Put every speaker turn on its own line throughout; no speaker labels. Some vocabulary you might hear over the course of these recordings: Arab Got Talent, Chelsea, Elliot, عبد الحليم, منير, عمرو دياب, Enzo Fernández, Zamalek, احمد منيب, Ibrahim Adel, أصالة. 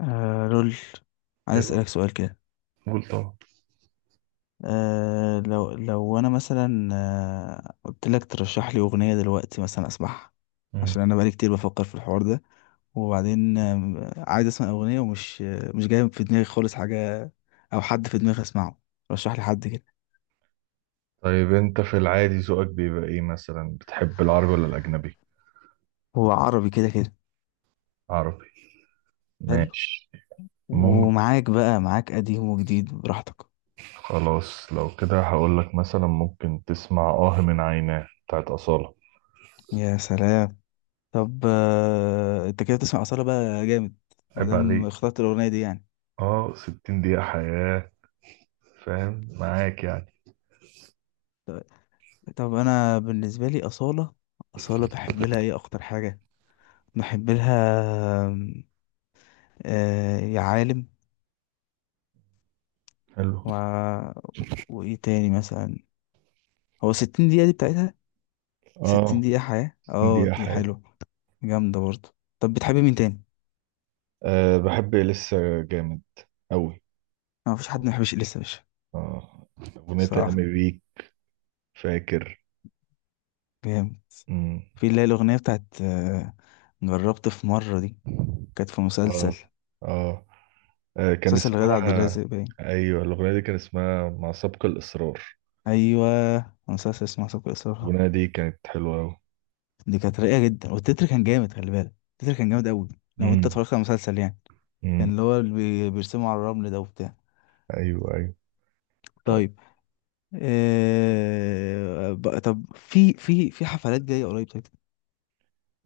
رول، عايز
حلو.
أسألك سؤال كده.
قول طبعا.
لو أنا مثلا قلت لك ترشح لي أغنية دلوقتي مثلا أسمعها،
مم.
عشان أنا بقالي كتير بفكر في الحوار ده. وبعدين عايز أسمع أغنية ومش مش جاي في دماغي خالص حاجة أو حد في دماغي أسمعه. رشح لي حد كده.
طيب انت في العادي ذوقك بيبقى ايه مثلا، بتحب العربي ولا الاجنبي؟
هو عربي كده كده.
عربي.
حلو.
ماشي. ممكن.
ومعاك بقى، معاك قديم وجديد براحتك.
خلاص لو كده هقول لك مثلا ممكن تسمع من عيناه بتاعت أصالة.
يا سلام. طب أنت كده بتسمع أصالة بقى جامد،
عيب
مادام
عليك.
اخترت الأغنية دي يعني.
اه، 60 دقيقة حياة. فاهم، معاك يعني.
طب انا بالنسبه لي اصاله، اصاله بحب لها ايه اكتر حاجه؟ بحب لها آم، يا عالم.
حلو.
و... وايه تاني مثلا؟ هو 60 دقيقه دي بتاعتها. 60
اه،
دقيقه حياه،
60
اه
دقيقة
دي
حياة.
حلوه، جامده برضه. طب بتحبي مين تاني؟
أه، بحب لسه. جامد أوي.
ما فيش حد ما بيحبش اليسا يا باشا.
اه، أغنية
صراحه
أيامي بيك. فاكر.
جامد.
مم.
في اللي هي الاغنيه بتاعت جربت في مره دي، كانت في مسلسل،
اه. اه. كان
مسلسل غادة عبد
اسمها...
الرازق باين.
ايوه الاغنيه دي كان اسمها مع سبق الاصرار.
ايوه، مسلسل اسمه سوق الاصرار.
الاغنيه دي كانت حلوه قوي.
دي كانت رايقه جدا، والتتر كان جامد، خلي بالك، التتر كان جامد قوي لو انت
امم.
اتفرجت على المسلسل يعني. كان
امم.
اللي هو بيرسموا على الرمل ده وبتاع.
ايوه ايوه. طيب.
طيب. طب في حفلات جايه قريب؟ طيب.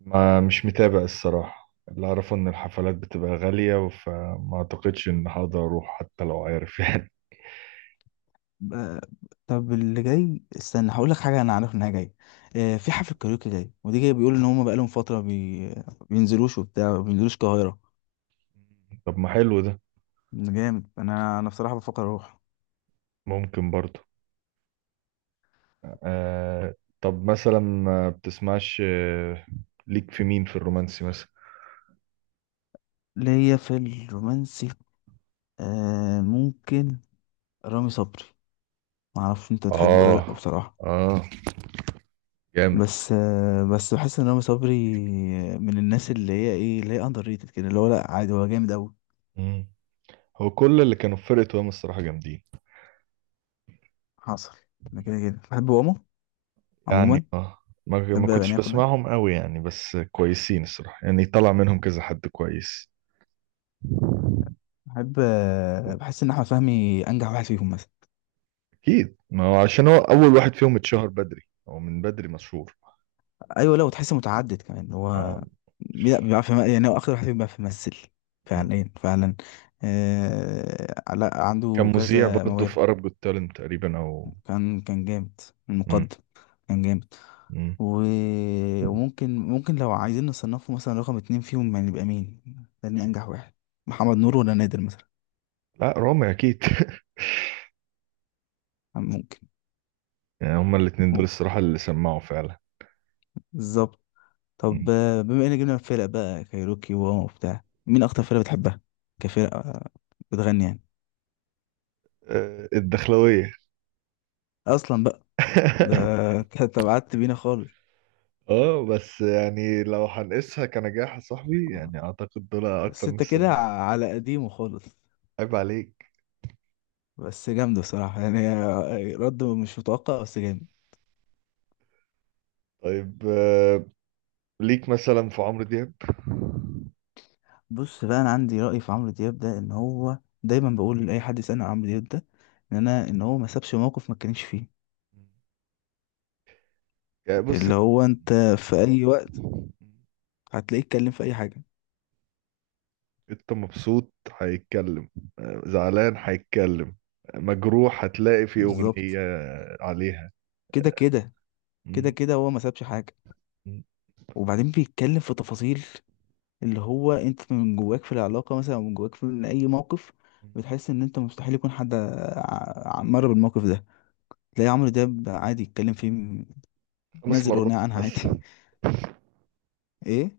ما مش متابع الصراحه، اللي اعرفه ان الحفلات بتبقى غاليه، فما اعتقدش ان هقدر اروح حتى لو عارف يعني.
بقى- طب اللي جاي استنى هقول لك حاجه انا عارف انها جايه. في حفله كاريوكي جاي، ودي جايه بيقولوا ان هم بقالهم فتره بينزلوش، وبتاع ما بينزلوش القاهره.
طب ما حلو ده.
جامد، انا بصراحه بفكر اروح.
ممكن برضه. آه. طب مثلا ما بتسمعش، ليك في مين في الرومانسي مثلا؟
ليا في الرومانسي ممكن رامي صبري، ما اعرفش انت تحبه ولا لا
اه.
بصراحه.
اه. جامد.
بس بس بحس ان رامي صبري من الناس اللي هي ايه، اللي هي اندر ريتد كده، اللي هو لا عادي هو جامد قوي.
مم. هو كل اللي كانوا في فرقة وهم الصراحة جامدين.
حصل. انا كده كده بحب ماما عموما،
يعني اه، ما ما
بحب
كنتش
اغانيه كلها.
بسمعهم قوي يعني بس كويسين الصراحة، يعني طلع منهم كذا حد كويس.
بحب بحس ان احمد فهمي انجح واحد فيهم مثلا.
اكيد، ما هو عشان هو اول واحد فيهم اتشهر بدري. هو من بدري مشهور.
ايوه، لا وتحس متعدد كمان
آه.
هو. لا بيعرف يعني هو اكتر واحد فيهم بيعرف يمثل
مم.
فعليا فعلا. آه لا
كان
عنده
مذيع
كذا
برضه في
موهبه.
Arab Got Talent تقريبا، او...
كان كان جامد
مم.
المقدم، كان جامد.
مم.
و... وممكن، لو عايزين نصنفه مثلا رقم اتنين فيهم يعني يبقى مين؟ تاني أنجح واحد؟ محمد نور ولا نادر مثلا؟
لا رامي اكيد.
ممكن.
يعني هما الاتنين دول
ممكن.
الصراحة اللي سمعوا فعلا.
بالظبط.
مم.
طب بما إن جبنا الفرق بقى كايروكي وواما وبتاع، مين أكتر فرقة بتحبها كفرقة بتغني يعني؟
الدخلوية.
أصلا بقى ده. كانت بعدت بينا خالص.
اه بس يعني لو هنقيسها كنجاح يا صاحبي، يعني اعتقد دول اكتر ناس
الستة كده
سمعت.
على قديمه خالص،
عيب عليك.
بس جامدة بصراحة يعني. رد مش متوقع بس جامد.
طيب، ليك مثلا في عمرو دياب؟
بص بقى، انا عندي رأي في عمرو دياب ده، ان هو دايما بقول لاي حد يسألني عن عمرو دياب ده، ان انا ان هو ما سابش موقف ما اتكلمش فيه.
يعني بص.
اللي هو انت في اي وقت هتلاقيه اتكلم في اي حاجة.
انت مبسوط هيتكلم، زعلان هيتكلم، مجروح هتلاقي في أغنية
بالظبط.
عليها.
كده كده. كده
مم.
كده هو ما سابش حاجة.
مم.
وبعدين بيتكلم في تفاصيل، اللي هو انت من جواك في العلاقة مثلا او من جواك في من اي موقف، بتحس ان انت مستحيل يكون حد مر بالموقف ده، تلاقي عمرو دياب عادي يتكلم فيه.
خمس
نزل
مرات
اغنية عنها عادي.
مثلا.
ايه.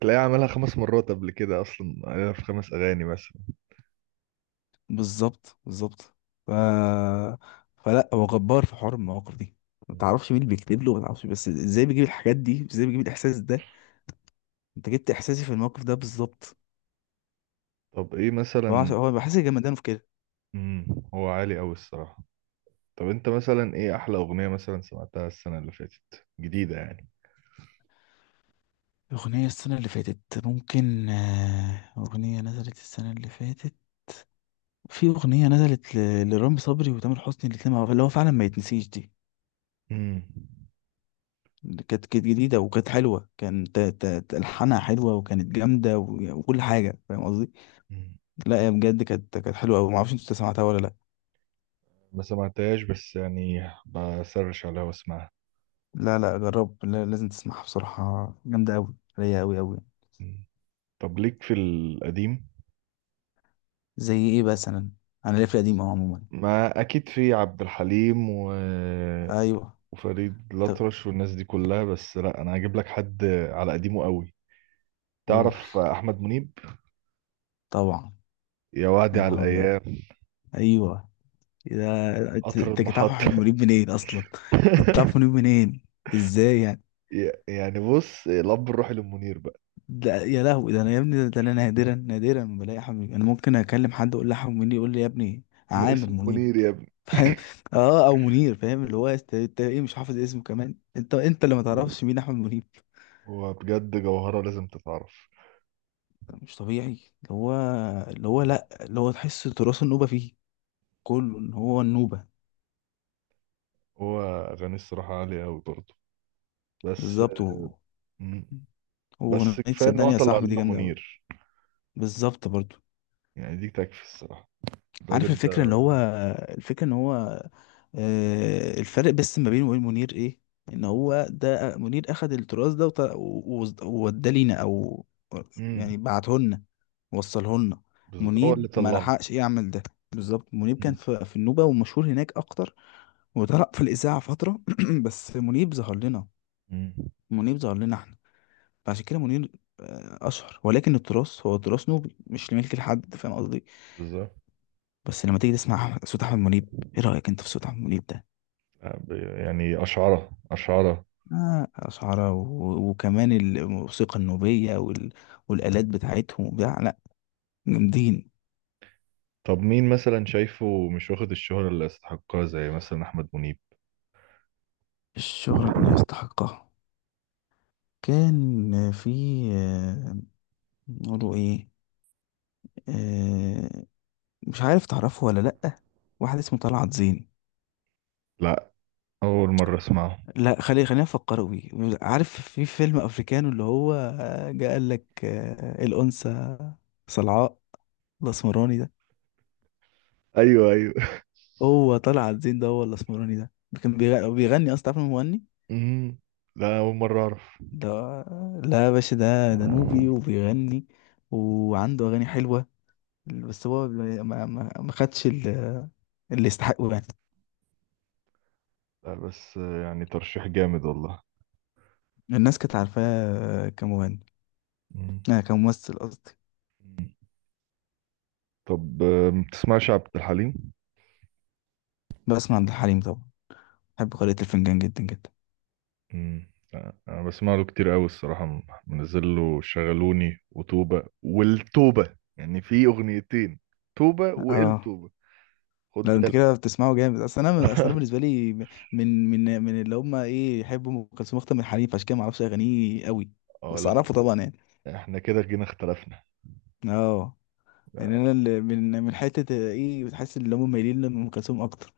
تلاقيه عملها خمس مرات قبل كده، أصلا عليها في خمس أغاني مثلا.
بالظبط بالظبط. ف... فلا هو جبار في حوار المواقف دي. ما
مم.
تعرفش مين اللي بيكتب له، ما تعرفش، بس ازاي بيجيب الحاجات دي، ازاي بيجيب الاحساس ده. انت جبت احساسي في الموقف ده بالظبط.
طب إيه
فهو
مثلا؟
هو بحس جمدانه في كده.
مم. هو عالي أوي الصراحة. طب أنت مثلا إيه أحلى أغنية مثلا سمعتها السنة اللي فاتت جديدة يعني؟
أغنية السنة اللي فاتت؟ ممكن أغنية نزلت السنة اللي فاتت، في أغنية نزلت لرامي صبري وتامر حسني الاتنين مع بعض، اللي هو فعلا ما يتنسيش دي. اللي كانت جديدة وكانت حلوة، كانت ألحانها حلوة، وكانت جامدة وكل حاجة، فاهم قصدي.
مم.
لا يا بجد، كانت حلوه قوي، ما اعرفش انت سمعتها ولا لا.
ما سمعتهاش بس يعني بسرش عليها واسمعها.
لا لا جرب، لا لازم تسمعها بصراحه، جامده قوي، رايقه قوي قوي.
مم. طب ليك في القديم؟
زي ايه مثلا؟ انا ليا في القديم اهو عموما.
ما اكيد في عبد الحليم و...
ايوه.
وفريد
طب،
الأطرش والناس دي كلها، بس لا انا هجيب لك حد على قديمه قوي.
قول
تعرف احمد منيب؟
طبعا.
يا
يا
وعدي على
نهار ابيض.
الايام.
ايوه. إيه ده، انت
قطر
أنت كنت عارف احمد
المحطة.
منيب منين اصلا؟ انت عارف منيب منين؟ ازاي يعني؟
يعني بص، الاب الروحي للمنير بقى.
ده يا لهوي، ده انا يا ابني، ده انا نادرا، نادرا ما بلاقي احمد منيب. انا ممكن اكلم حد اقول له احمد منيب يقول لي يا ابني عامر
اسمه
منيب.
منير يا ابني.
فاهم. اه، او منير، فاهم، اللي هو انت ايه، مش حافظ اسمه كمان، انت انت اللي ما تعرفش مين احمد منيب.
هو بجد جوهرة لازم تتعرف.
مش طبيعي. اللي هو، اللي هو، لا اللي هو تحس تراث النوبه فيه كله، ان هو النوبه.
هو أغانيه الصراحة عالية أوي برضه، بس
بالظبط. هو، هو
بس
اغنيه
كفايه ان هو
صدقني يا
طلع
صاحبي دي
لنا
جامده قوي.
منير.
بالظبط برضو.
يعني دي تكفي الصراحه،
عارف
الراجل
الفكرة اللي
ده.
هو، الفكرة ان هو الفرق بس ما بينه وبين منير ايه؟ ان هو ده منير اخد التراث ده و ووداه لينا، او
امم.
يعني بعته لنا، وصله لنا.
هو
منيب
اللي
ما
طلعه.
لحقش يعمل ده. بالظبط. منيب كان
امم.
في النوبة ومشهور هناك اكتر، وطلع في الإذاعة فترة. بس منيب ظهر لنا،
أمم،
منيب ظهر لنا احنا. فعشان كده منير أشهر، ولكن التراث هو تراث نوبي مش لملك لحد، فاهم قصدي.
بالظبط.
بس لما تيجي تسمع صوت احمد منيب، ايه رايك انت في صوت احمد منيب ده؟
آه، ب- يعني اشعره اشعره.
آه أشعرة، وكمان الموسيقى النوبية والآلات بتاعتهم وبتاع. لا جامدين.
طب مين مثلا شايفه مش واخد الشهرة اللي يستحقها زي مثلا احمد منيب؟
الشغل اللي يستحقها. كان في آه، نقوله ايه؟ آه، مش عارف تعرفه ولا لأ، واحد اسمه طلعت زين.
لا، اول مره اسمعه.
لا خلي، خلينا نفكر بيه. عارف في فيلم أفريكانو اللي هو جه قال لك الأنثى صلعاء الأسمراني ده؟
ايوه ايوه.
هو طلع عابدين ده، هو الاسمراني ده، ده كان بيغني اصلا، تعرف إن هو مغني
امم. لا، اول مره اعرف.
ده؟ لا يا باشا، ده ده نوبي وبيغني، وعنده اغاني حلوه، بس هو ما خدش اللي يستحقه يعني.
لا بس، يعني ترشيح جامد والله.
الناس كانت عارفاه كمغني،
امم.
آه كممثل قصدي.
طب، ما بتسمعش عبد الحليم؟
بسمع عبد الحليم طبعا، بحب قارئة الفنجان جدا جدا.
مم. انا بسمع له كتير قوي الصراحه، منزل له شغلوني وتوبه والتوبه يعني، في اغنيتين: توبه
اه
والتوبه. خد
لا انت
بالك.
كده بتسمعه جامد. اصل انا، اصل انا بالنسبه لي من، من اللي هم ايه، يحبوا ام كلثوم اكتر من حليم، فعشان كده ما اعرفش اغانيه قوي،
اه
بس
لا،
اعرفه طبعا يعني.
احنا كده جينا اختلفنا.
اه. يعني
لا،
انا اللي من، من حته ايه، بتحس ان هم مايلين لام كلثوم اكتر.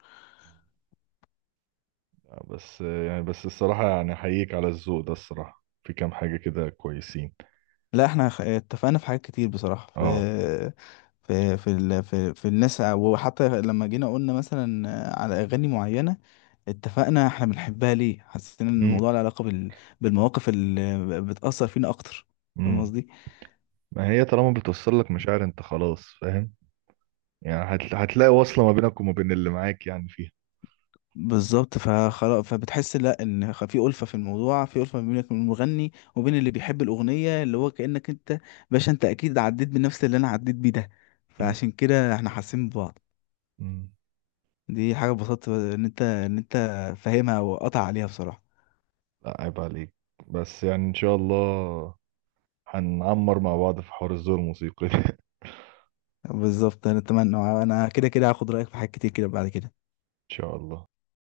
بس يعني، بس الصراحه يعني احييك على الذوق ده الصراحه، في كام حاجه كده كويسين.
لا احنا اتفقنا في حاجات كتير بصراحه، في
اه.
في الناس وحتى لما جينا قلنا مثلا على اغاني معينه اتفقنا احنا بنحبها ليه، حسينا ان
امم.
الموضوع له علاقه بالمواقف اللي بتاثر فينا اكتر، فاهم
امم.
قصدي.
ما هي طالما بتوصل لك مشاعر انت خلاص فاهم. يعني هتلاقي وصله ما بينك وما بين اللي معاك يعني فيها.
بالظبط. فخلاص، فبتحس لا ان في الفه في الموضوع، في الفه ما بينك وبين المغني وبين اللي بيحب الاغنيه، اللي هو كانك انت باشا، انت اكيد عديت بنفس اللي انا عديت بيه ده،
امم.
فعشان كده احنا حاسين ببعض.
امم.
دي حاجه اتبسطت ان انت، ان انت فاهمها وقطع عليها بصراحه.
لا عيب عليك. بس يعني ان شاء الله هنعمر مع بعض في حوار الذوق الموسيقي ده.
بالظبط، انا اتمنى. انا كده كده هاخد رايك في حاجات كتير كده بعد كده.
ان شاء الله.